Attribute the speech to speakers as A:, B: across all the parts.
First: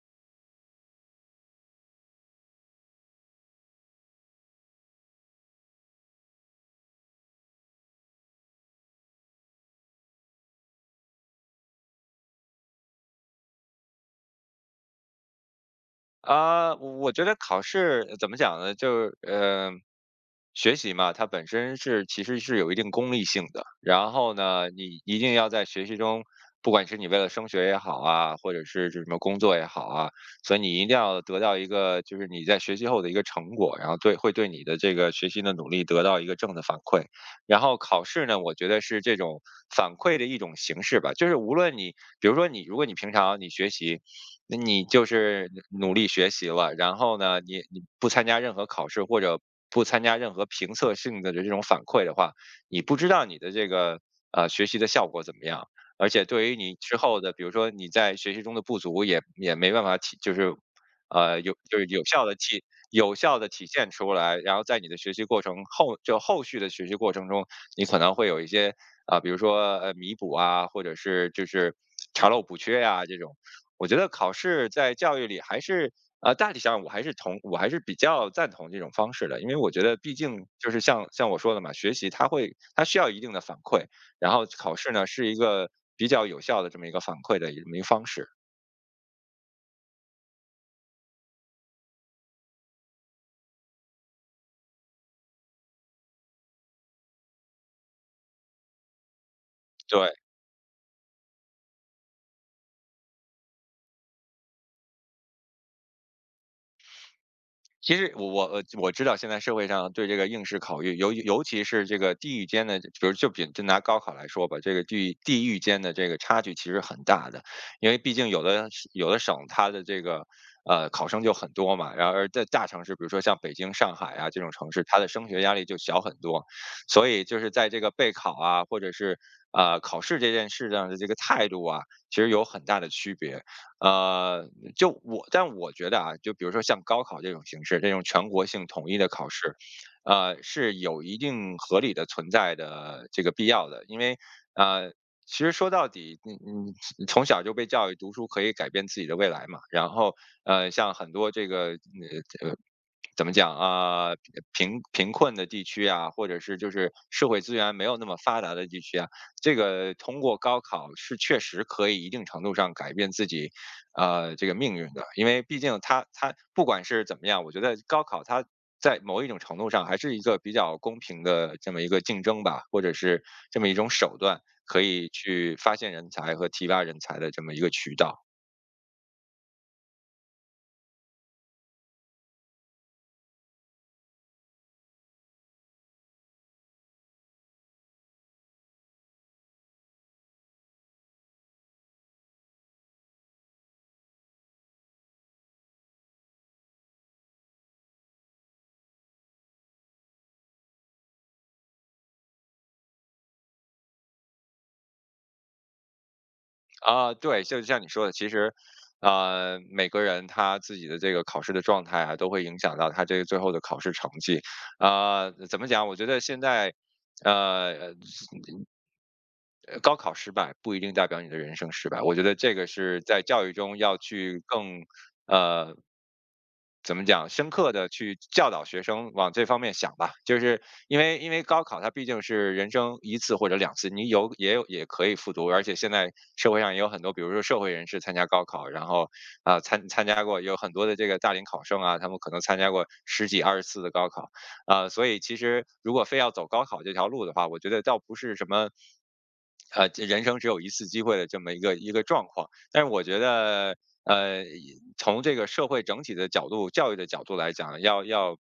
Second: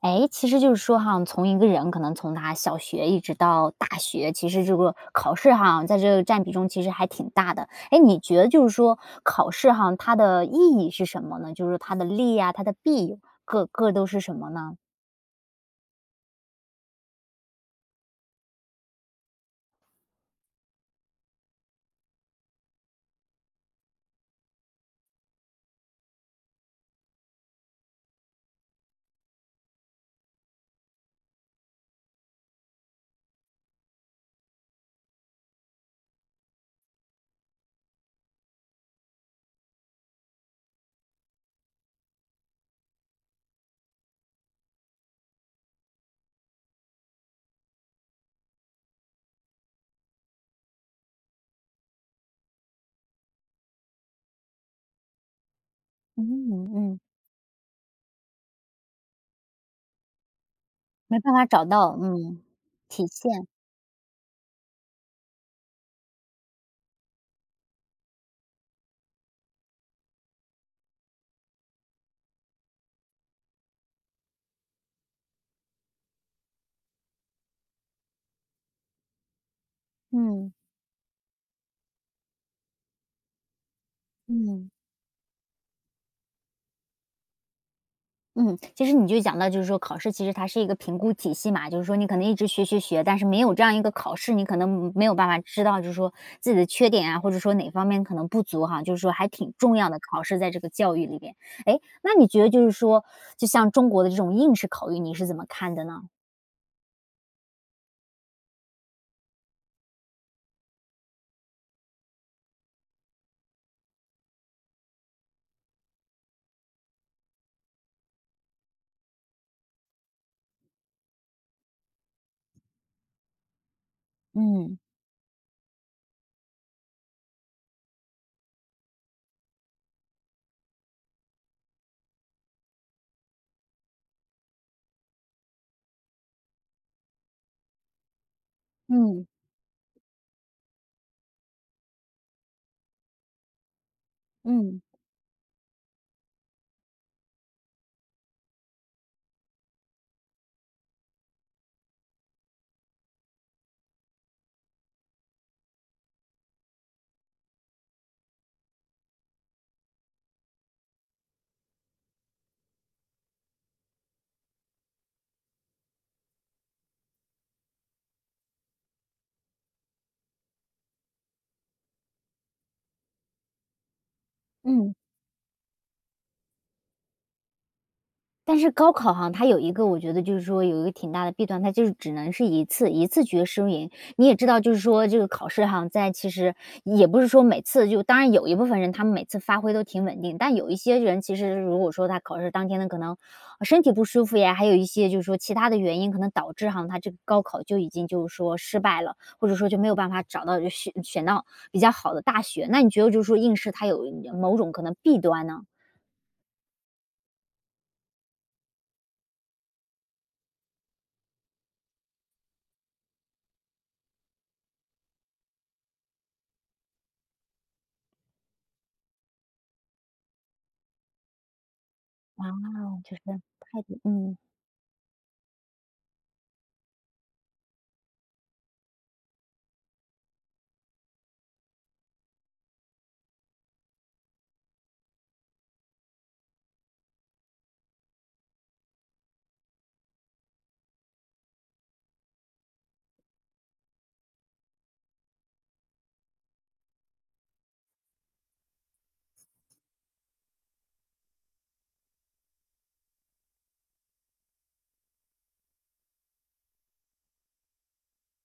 A: 哎，其实就是说哈，从一个人可能从他小学一直到大学，其实这个考试哈，在这个占比中其实还挺大的。哎，你觉得就是说考试哈，它的意义是什么呢？就是它的利呀，它的弊，各各都是什么呢？
B: 啊，我觉得考试怎么讲呢？就是学习嘛，它本身是其实是有一定功利性的。然后呢，你一定要在学习中，不管是你为了升学也好啊，或者是什么工作也好啊，所以你一定要得到一个就是你在学习后的一个成果，然后会对你的这个学习的努力得到一个正的反馈。然后考试呢，我觉得是这种反馈的一种形式吧，就是无论你，比如说你，如果你平常你学习。那你就是努力学习了，然后呢，你不参加任何考试或者不参加任何评测性的这种反馈的话，你不知道你的这个学习的效果怎么样，而且对
A: 嗯
B: 于你之
A: 嗯，
B: 后的，比如说你在学习中的不足也没办法体，就是
A: 没办
B: 呃
A: 法
B: 有
A: 找
B: 就是
A: 到，
B: 有效的
A: 嗯，
B: 体
A: 体
B: 有效的
A: 现，
B: 体现出来，然后在你的学习过程后就后续的学习过程中，你可能会有一些啊、比如说弥补啊，或者是就是查漏补缺呀、这种。我觉得考试在教育里还是大体上我还是比较赞同这种方式的，因为我觉得毕竟
A: 嗯
B: 就是像我说的嘛，学习它需要一定的反馈，然后
A: 嗯。
B: 考试呢是一个比较有效的这么一个反馈的这么一个方式，
A: 嗯，其实你就讲到就是说考试其实它是一个评估体系嘛，就是说你可能一直学学学，但是没有这样一个考试，你可能没有办法知道就是说自己的缺点啊，或者说哪方面可能不足哈，就是说还挺重要的
B: 对。
A: 考试在这个教育里边。哎，那你觉得就是说，就像中国的这种应试考育，你是怎么看的呢？
B: 其实我知道现在社会上对这个应试考育，尤其是这个地域间的，比如就比就拿高考来说吧，这个地域间的这个差距其实很大的，因为毕竟有的省它的这个考生就很多嘛，然后而在大城市，比如说像北京、上海啊这种城
A: 嗯
B: 市，它的升学压力就小很多，所以就是在这个备考啊，或者是考试这件事上的这个态度啊，其实有很大的区别。呃，就我但我觉得啊，就比如说像高考这种形式，这种全国性统一的
A: 嗯
B: 考试，是有一定合理的存在的这个必要的，因为
A: 嗯
B: 呃，其实说到底，你从小就被教育读书可以改变自己的未来嘛，然后像很多这个呃怎么讲啊、贫困的地区啊，或者是就是社会资源没有那么发达的地区啊，这个通过高考是确实可以一定程度上改变自己，这个命运的，因为毕竟它不管是怎么样，我觉得高考它在某一种程度上还是一个比较公平的这么一个竞争吧，或者是这么一种手段，可
A: 嗯。
B: 以去发现人才和提拔人才的这么一个渠道。
A: 但是高考哈，它有一个我觉得就是说有一个挺大的弊端，它就是只能是一次一次决输赢。你也知道，就是说这个考试哈，在其实也不是说每次就当然有一部分人他们每次发挥都挺稳定，但有一些人其实如果说他考试当天呢，可能身体不舒服呀，还有一些就是说其他的原因，可能导致哈他这个高考就已经就是说失败了，或者说就没有办法找到就选选到比较好的大学。那你觉得就是说应试它有某种可能弊端呢？
B: 啊，对，就像你说的，其实，每个人他自己的这个考试的状态啊，都会影响到他这个最后的考试成绩。啊、怎么讲？我觉得现在，呃，高考失败不一定代表你的人生失败，我觉得
A: 啊，
B: 这个是
A: 就
B: 在
A: 是
B: 教育中
A: 态
B: 要
A: 度，嗯。
B: 去更，呃，怎么讲，深刻的去教导学生往这方面想吧。就是因为高考它毕竟是人生一次或者两次，你有也有也可以复读，而且现在社会上也有很多，比如说社会人士参加高考，然后，啊，参加过有很多的这个大龄考生啊，他们可能参加过十几二十次的高考。所以其实如果非要走高考这条路的话，我觉得倒不是什么。这人生只有一次机会的这么一个状况，但是我觉得，呃，从这个社会整体的角度、教育的角度来讲，要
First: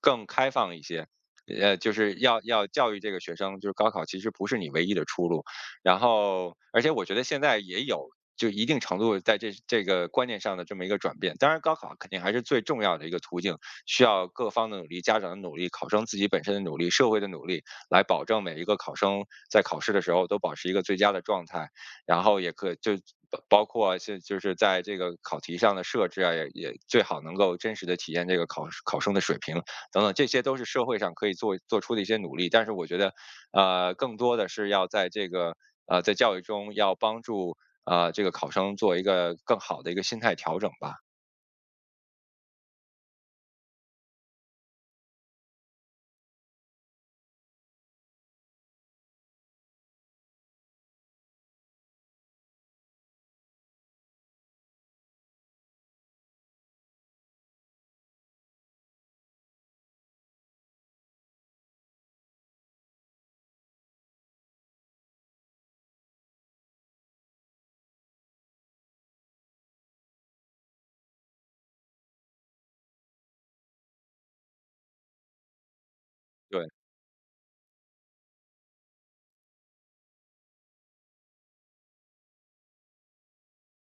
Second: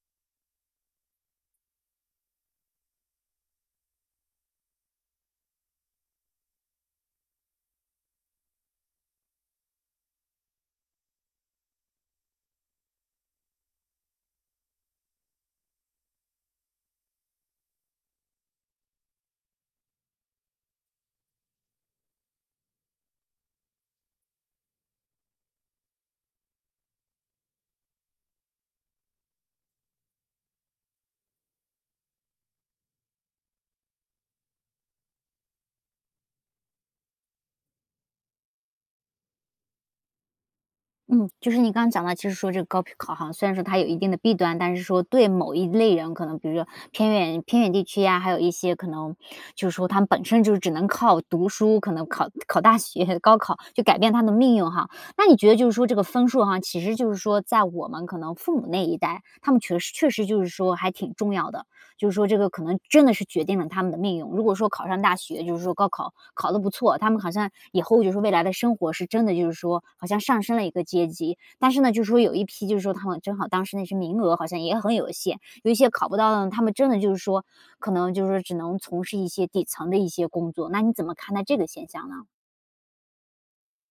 B: 更开放一些，就是要教育这个学生，就是高考其实不是你唯一的出路，然后，而且我觉得现在也有就一定程度在这个观念上的这么一个转变。当然，高考肯定还是最重要的一个途径，需要各方的努力、家长的努力、考生自己本身的努力、社会的努力，来保证每一个考生在考试的时候都保持一个最佳的状态。然后也可就包括是就是在这个考题上的设置啊，也最好能够真实的体验这个考生的水平等等，这些都是社会上可以做出的一些努力。但是我觉得更多的是要在这个在教育中要帮助这个考生做一个更好的一个心态调整吧。
A: 嗯，就是你刚刚讲到，其实说这个高考哈，虽然说它有一定的弊端，但是说对某一类人，可能比如说偏远偏远地区呀、还有一些可能就是说他们本身就是只能靠读书，可能考考大学、高考就改变他的命运哈。那你觉得就是说这个分数哈，其实就是说在我们可能父母那一代，他们确实确实就是说还挺重要的。就是说这个可能真的是决定了他们的命运。如果说考上大学，就是说高考考得不错，他们好像以后就是未来的生活是真的就是说好像上升了一个阶级。但是呢，就是说有一批就是说他们正好当时那些名额好像也很有限，有一些考不到的呢，他
B: 对。
A: 们真的就是说可能就是说只能从事一些底层的一些工作。那你怎么看待这个现象呢？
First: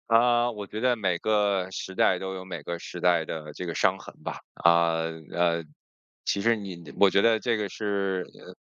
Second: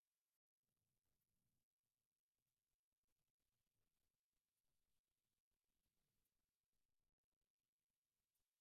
B: 啊，我觉得每个时代都有每个时代的这个伤痕吧。啊，呃，其实你，我觉得这个是，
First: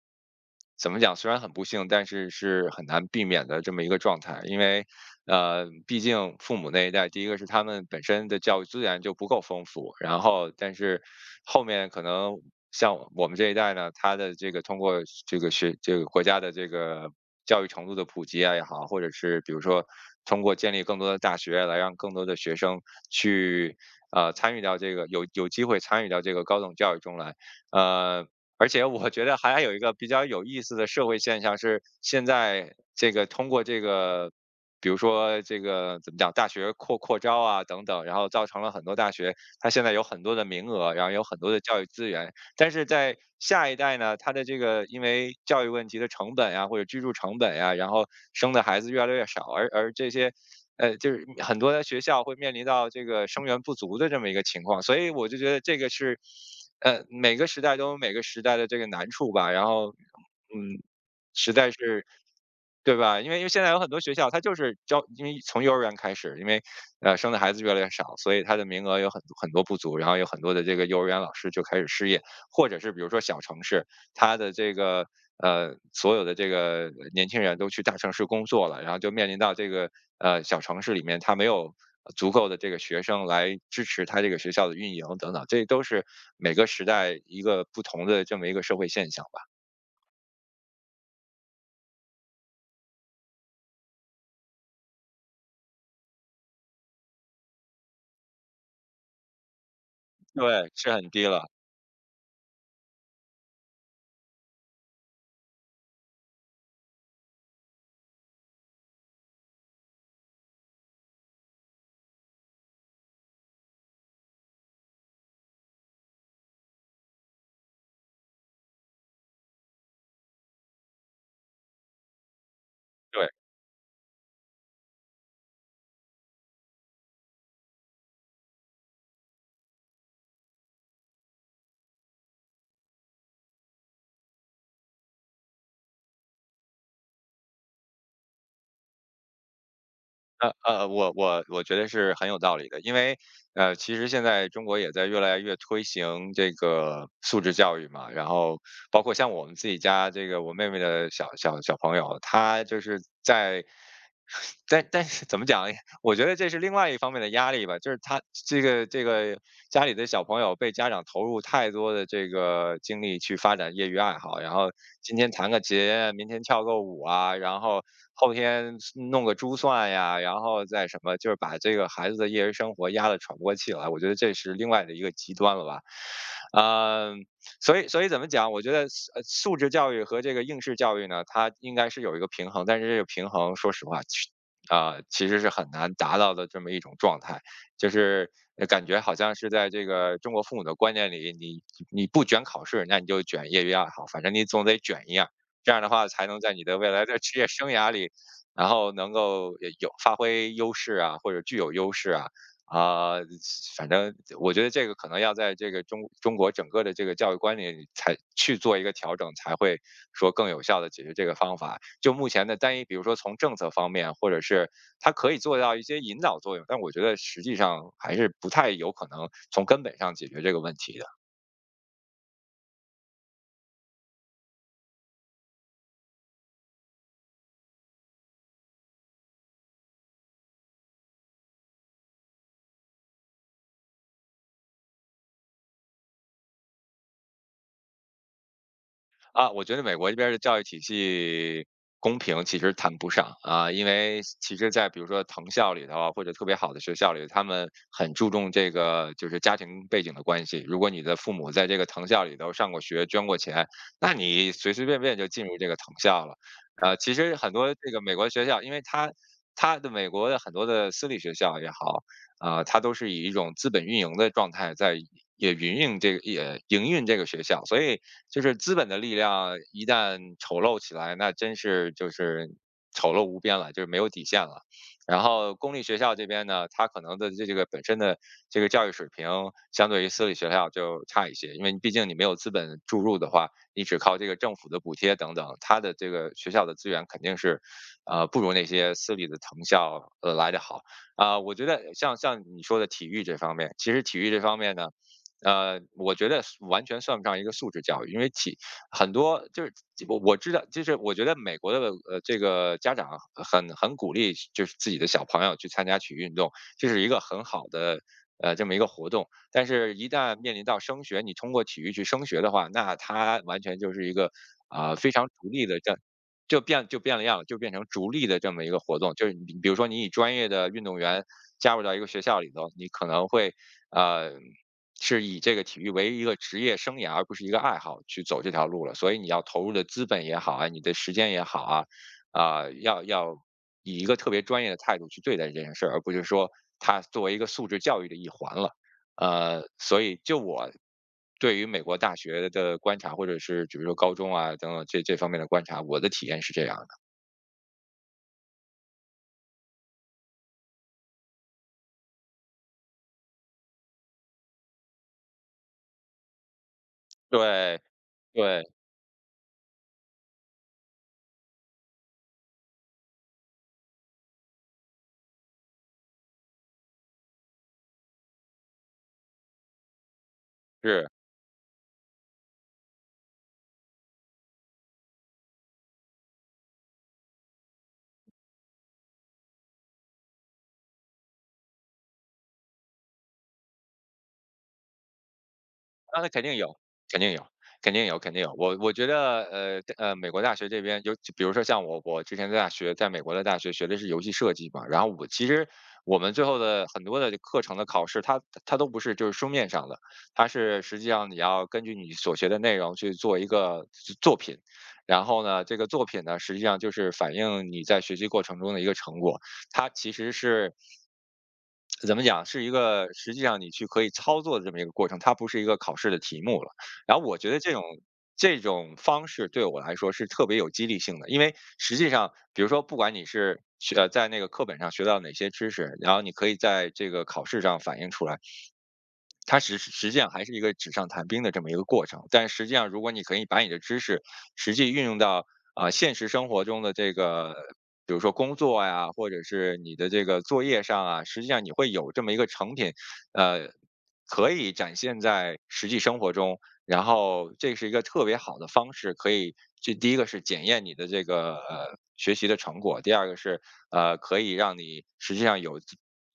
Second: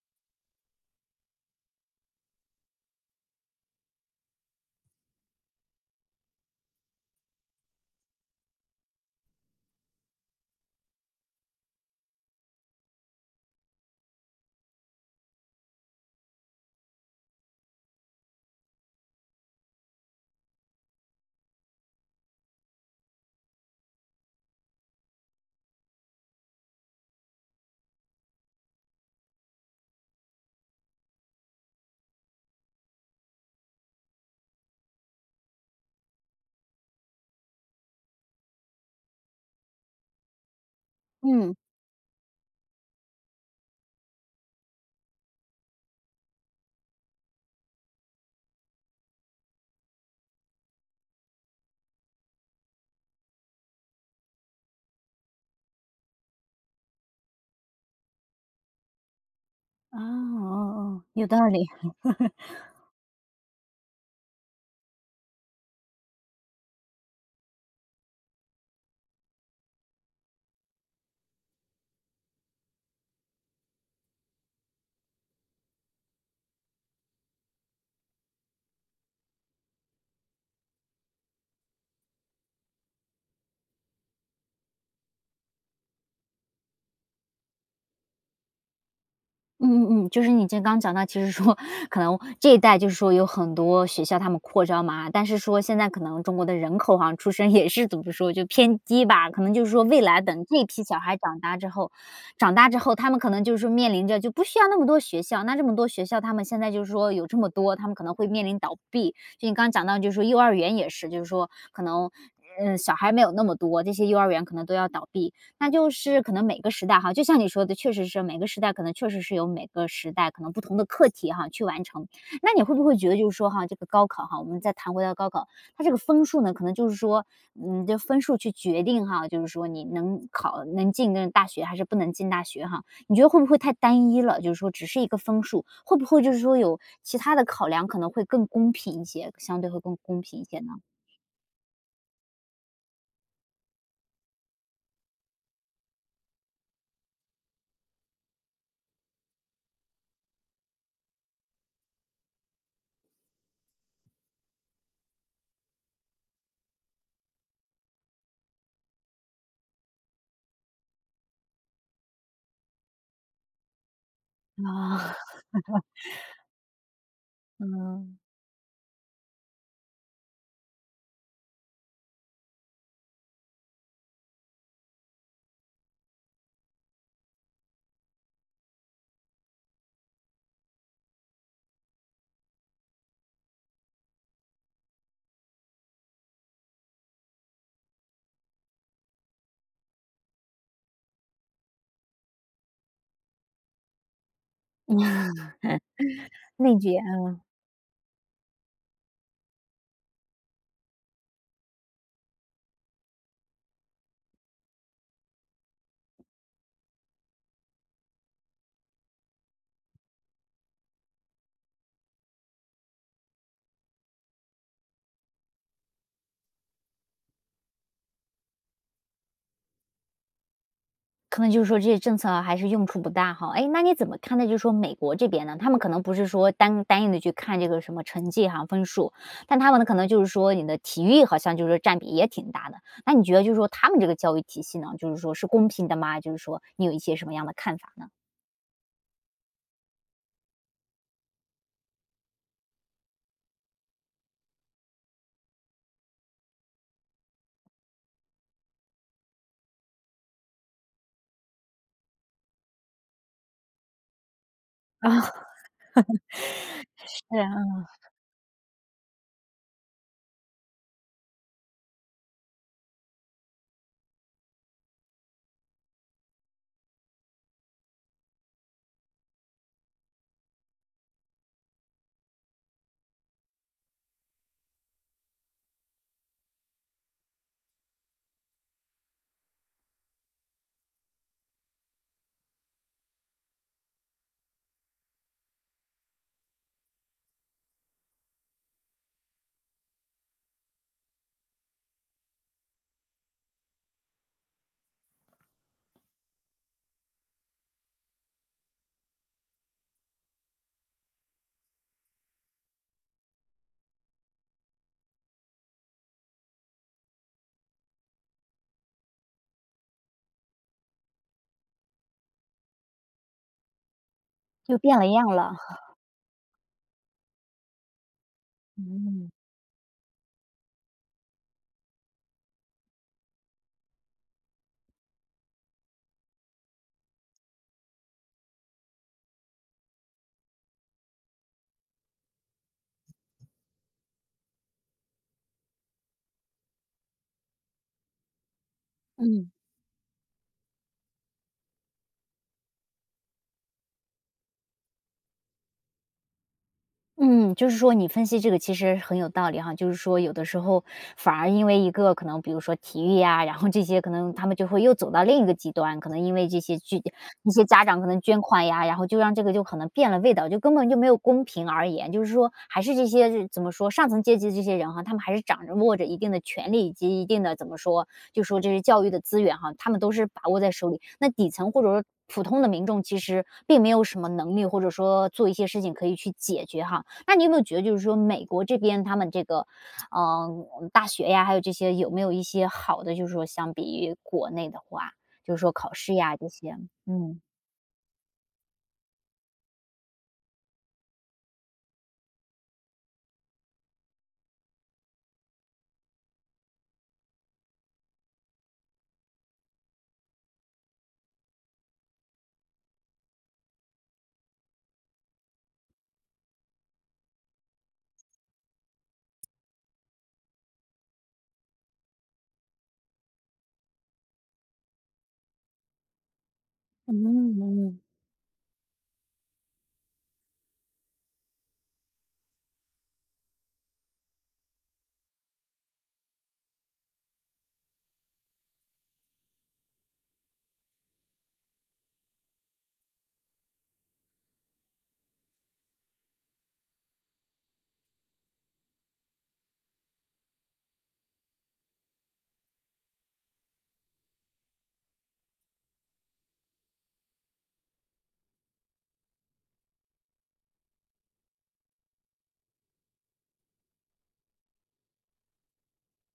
B: 怎么讲？虽然很不幸，但是是很难避免的这么一个状态。因为，毕竟父母那一代，第一个是他们本身的教育资源就不够丰富，然后，但是后面可能像我们这一代呢，他的这个通过这个学这个国家的这个教育程度的普及啊也好，或者是比如说通过建立更多的大学来让更多的学生去参与到这个有机会参与到这个高等教育中来。呃。而且我觉得还有一个比较有意思的社会现象是，现在这个通过这个比如说这个怎么讲，大学扩招啊等等，然后造成了很多大学它现在有很多的名额，然后有很多
A: 嗯，
B: 的教育资源，但是在下一代呢，他的这个因为教育问题的成本呀，或者居住成本呀，然后生的孩子越来越少，而这些，就是很多的学校会面临到这个生源不足的这么一个情况，所以我就觉得这个是，每个时代都有每个时代的这个难处吧，然后，
A: 哦哦
B: 嗯，
A: 哦，有道
B: 实
A: 理。
B: 在是。对吧？因为现在有很多学校，它就是教，因为从幼儿园开始，因为生的孩子越来越少，所以它的名额有很多不足，然后有很多的这个幼儿园老师就开始失业。或者是比如说小城市，它的这个所有的这个年轻人都去大城市工作了，然后就面临到这个小城市里面，它没有足够的这个学生来支持它这个学校的运营等等，这都是每个时代一个不同的这么一个社会现象吧。
A: 嗯嗯嗯，就是你这刚讲到，其实说可能这一代就是说有很多学校他们扩招嘛，但是说现在可能中国的人口好像出生也是怎么说就偏低吧，可能就是说未来等这
B: 对，
A: 批
B: 是
A: 小
B: 很
A: 孩
B: 低
A: 长
B: 了，
A: 大之后，长大之后他们可能就是说面临着就不需要那么多学校，那这么多学校他们现在就是说有这么多，他们可能会面临倒闭。就你刚讲到，就是说幼儿园也是，就是说可能嗯小孩没有那么多，这些幼儿园可能都要倒闭。那就是可能每个时代哈，就像你说的，确实是每个时代可能确实是有每个时代可能不同的课题哈去完成。那你会不会觉得
B: 对。
A: 就是说哈，这个高考哈，我们再谈回到高考，它这个分数呢，可能就是说，嗯，这分数去决定哈，就是说你能考能进个大学还是不能进大学哈？你觉得会不会太单一了？就是说只是一个分数，会不会就是说有其他的考量，可能会更公平一些，相对会更公平一些呢？
B: 我觉得是很有道理的，因为其实现在中国也在越来越推行这个素质教育嘛，然后包括像我们自己家这个我妹妹的小朋友，她就是在。但是怎么讲，我觉得这是另外一方面的压力吧，就是他这个家里的小朋友被家长投入太多的这个精力去发展业余爱好，然后
A: 啊，
B: 今天弹个琴，明天跳个舞啊，然后
A: 嗯，
B: 后天弄个珠算呀，然后再什么，就是把这个孩子的业余生活压得喘不过气来，我觉得这是另外的一个极端了吧。嗯，所以怎么讲？我觉得素质教育和这个应试教育呢，它应该是有一个平衡，但是这个平衡说实话啊，其实是很难达到的这么一种状态。就是感觉好像是在这个中国父母的观念里，你不卷考试，那你就卷业余爱好，反正你总得卷一样，这样的话才能在你的
A: 内
B: 未
A: 卷。
B: 来的职业生涯里，然后能够有发挥优势啊，或者具有优势啊。啊、反正我觉得这个可能要在这个中国整个的这个教育观念里才去做一个调整，才会说更有效的解决这个方法。就目前的单一，比如说从政策方面，或者是它可以做到一些引导作用，但我觉得实际上还是不太有可能从根本上解决这个问题的。
A: 可能就是说这些政策还是用处不大哈。哎，那你怎么看待就是说美国这边呢？他们可能不是说单单一的去看这个什么成绩哈、分数，但他们呢可能就是说你的体育好像就是说占比也挺大的。那你觉得就是说他们这个教育体系呢，就是说是公平的吗？就是说你有一些什么样的看法呢？
B: 啊，我觉得美国这边儿的教育体系公平其实谈不上啊，因为其实在比如说藤校里头啊，或者特别好的学校里，他们很注重这个就是家庭背景的关系。如果你的父母在这个藤校里头上过学、捐过钱，那你随随便便就进
A: 啊，
B: 入这个藤校了。呃，其实
A: 对
B: 很多
A: 啊。
B: 这个美国学校，因为它的美国的很多的私立学校也好，啊、它都是以一种资本运营的状态在也营运这个学校，所以就是资本的力量一旦丑陋起来，那真是就是丑陋无边了，就是没有底线了。然后公立学校这边呢，它可能的这个本身的这个教育水平，相对于私立学校就差一些，因为毕竟你没有资本注入的话，你只靠这个政府的补贴等等，它的这个学校的资源肯定是，呃，不如那些私立的藤校来得好。啊、我觉得像你说的体育这方面，其实体育这方面呢。呃，我觉得是完全算不上一个素质教育，因为体很多就是我知道，就是我觉得美国的呃这个家长很鼓励，就是自己的小朋友去参加体育运动，这是一个很好的这么一个活动。但是，一旦面临到升学，你通过体育去升学的话，那他完全就是一个
A: 又
B: 啊、呃
A: 变了
B: 非
A: 样
B: 常逐
A: 了，
B: 利的这就变了样了就变成逐利的这么一个活动。就
A: 嗯。
B: 是你比如说，你以专业的运动员加入到一个学校里头，你可能会呃是以这个体育为一个职业生涯，而不是一个爱好去走这条路了。所以你要投入的资本也好啊，你的时间也好啊，啊、要要以一个特别专业的态度去对待这件事儿，而不是说它作为一个素质教育的一环了。
A: 嗯。
B: 呃，所以就我对于美国大学的观察，或者是比如说高中啊等等这方面的观察，我的体验是这样的。
A: 嗯，就是说你分析这个其实很有道理哈，就是说有的时候反而因为一个可能，比如说体育呀，然后这些可能他们就会又走到另一个极端，可能因为这些具一些
B: 对
A: 家长可能捐
B: 对
A: 款呀，然后就让这个就可能变了味道，就根本就没有公平而言，就是说还是这些怎么说上层阶级的这些人哈，他们还是掌握着一定的权利以及一定的怎么说，就说这是教育的资源哈，他们都是把握在手里，
B: 是。
A: 那底层或者说。普通的民众其实并没有什么能力，或者说做一些事情可以去解决哈，那你有没有觉得，就是说美国这边他们这个，嗯、大学呀，还有这些有没有一些好的，就是说相比于国内的话，就是说考试
B: 啊，那
A: 呀
B: 肯
A: 这
B: 定
A: 些，
B: 有，肯定
A: 嗯
B: 有，肯定有，肯定有。我觉得，呃呃，美国大学这边，就比如说像我，我之前在大学，在美国的大学学的是游戏设计嘛，然后我其实我们最后的很多的课程的考试，它都不是就是书面上的，它是实际上你要根据你所学的内容去做一个作品，然后呢，这个作品呢，实际上就是反映你在学习过程中的一个成果。它其实是怎么讲，是一个实际上你去可以操作的这么一个过程，它不是一个考试的题目了。然后我觉得
A: 嗯
B: 这种
A: 嗯
B: 这种方式对我来说是特别有激励性的，因为实际上，比如说不管你是学在那个课本上学到哪些知识，然后你可以在这个考试上反映出来，它实际上还是一个纸上谈兵的这么一个过程。但实际上，如果你可以把你的知识实际运用到现实生活中的这个，比如说工作呀，或者是你的这个作业上啊，实际上你会有这么一个成品，呃，可以展现在实际生活中。然后这是一个特别好的方式，可以这第一个是检验你的这个呃学习的成果，第二个是呃可以让你实际上有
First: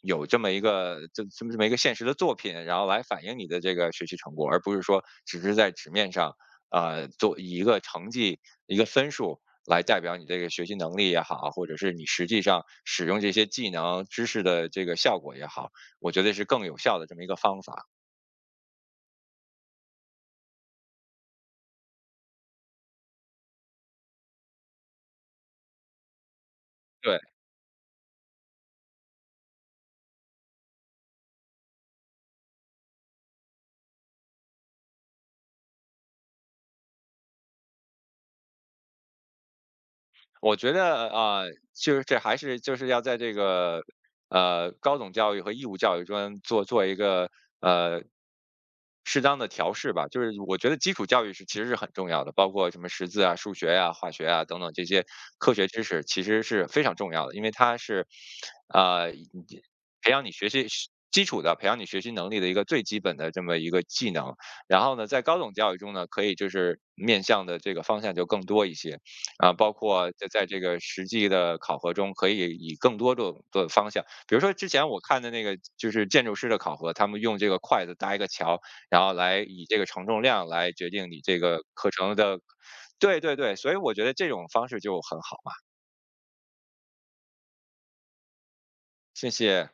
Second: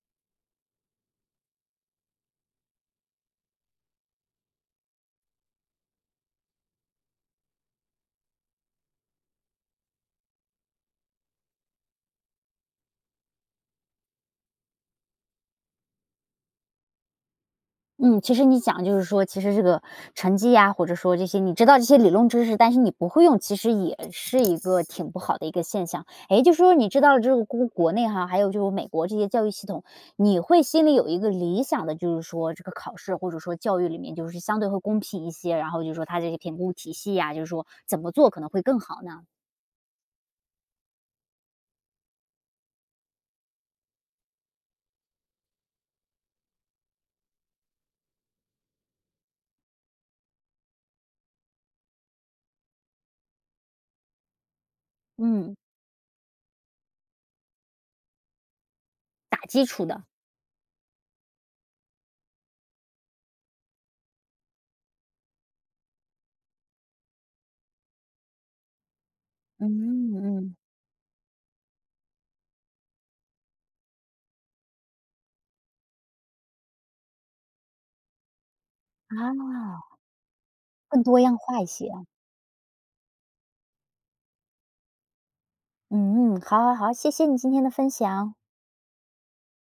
B: 有这么一个现实的作品，然后来反映你的这个学习成果，而不是说只是在纸面上，呃，做以一个成绩、一个分数来代表你这个学习能力也好，或者是你实际上使用这些技能、知识的这个效果也好，我觉得是更有效的这么一个方法。
A: 嗯，其实你讲就是说，其实这个成绩呀，或者说这些你知道这些理论知识，但是你不会用，其实也是一个挺不好的一个现象。诶，就是说你知道
B: 对。
A: 了这个国国内哈，还有就是美国这些教育系统，你会心里有一个理想的，就是说这个考试或者说教育里面就是相对会公平一些，然后就是说它这些评估体系呀，就是说怎么做可能会更好呢？
B: 我觉得啊、呃就是这还是就是要在这个呃高等教育和义务教育中做一个呃适当的调试吧。就是我觉得基础教育是其实是很重要的，包括什么识字啊、数学呀、化学啊等等这些科
A: 嗯，
B: 学知识，其实是非常重要的，因为它是呃
A: 打基础的，
B: 培养你学习基础的、培养你学习能力的一个最基本的这么一个技能。然后呢，在高等教育中呢，可以就是面向的这个方向就更多一些。啊，包括
A: 嗯
B: 在在
A: 嗯
B: 这个实际的考核中，可以以更多种的方向，比如说之前我看的那个就是建筑师的考核，他们用这个筷子搭一个桥，然后来以这个
A: 啊，
B: 承重量来决
A: 更
B: 定你
A: 多样
B: 这
A: 化
B: 个
A: 一
B: 课
A: 些。
B: 程的，对对对，所以我觉得这种方式就很好嘛，
A: 嗯嗯，好好好，谢谢你今天的分享。
B: 谢谢。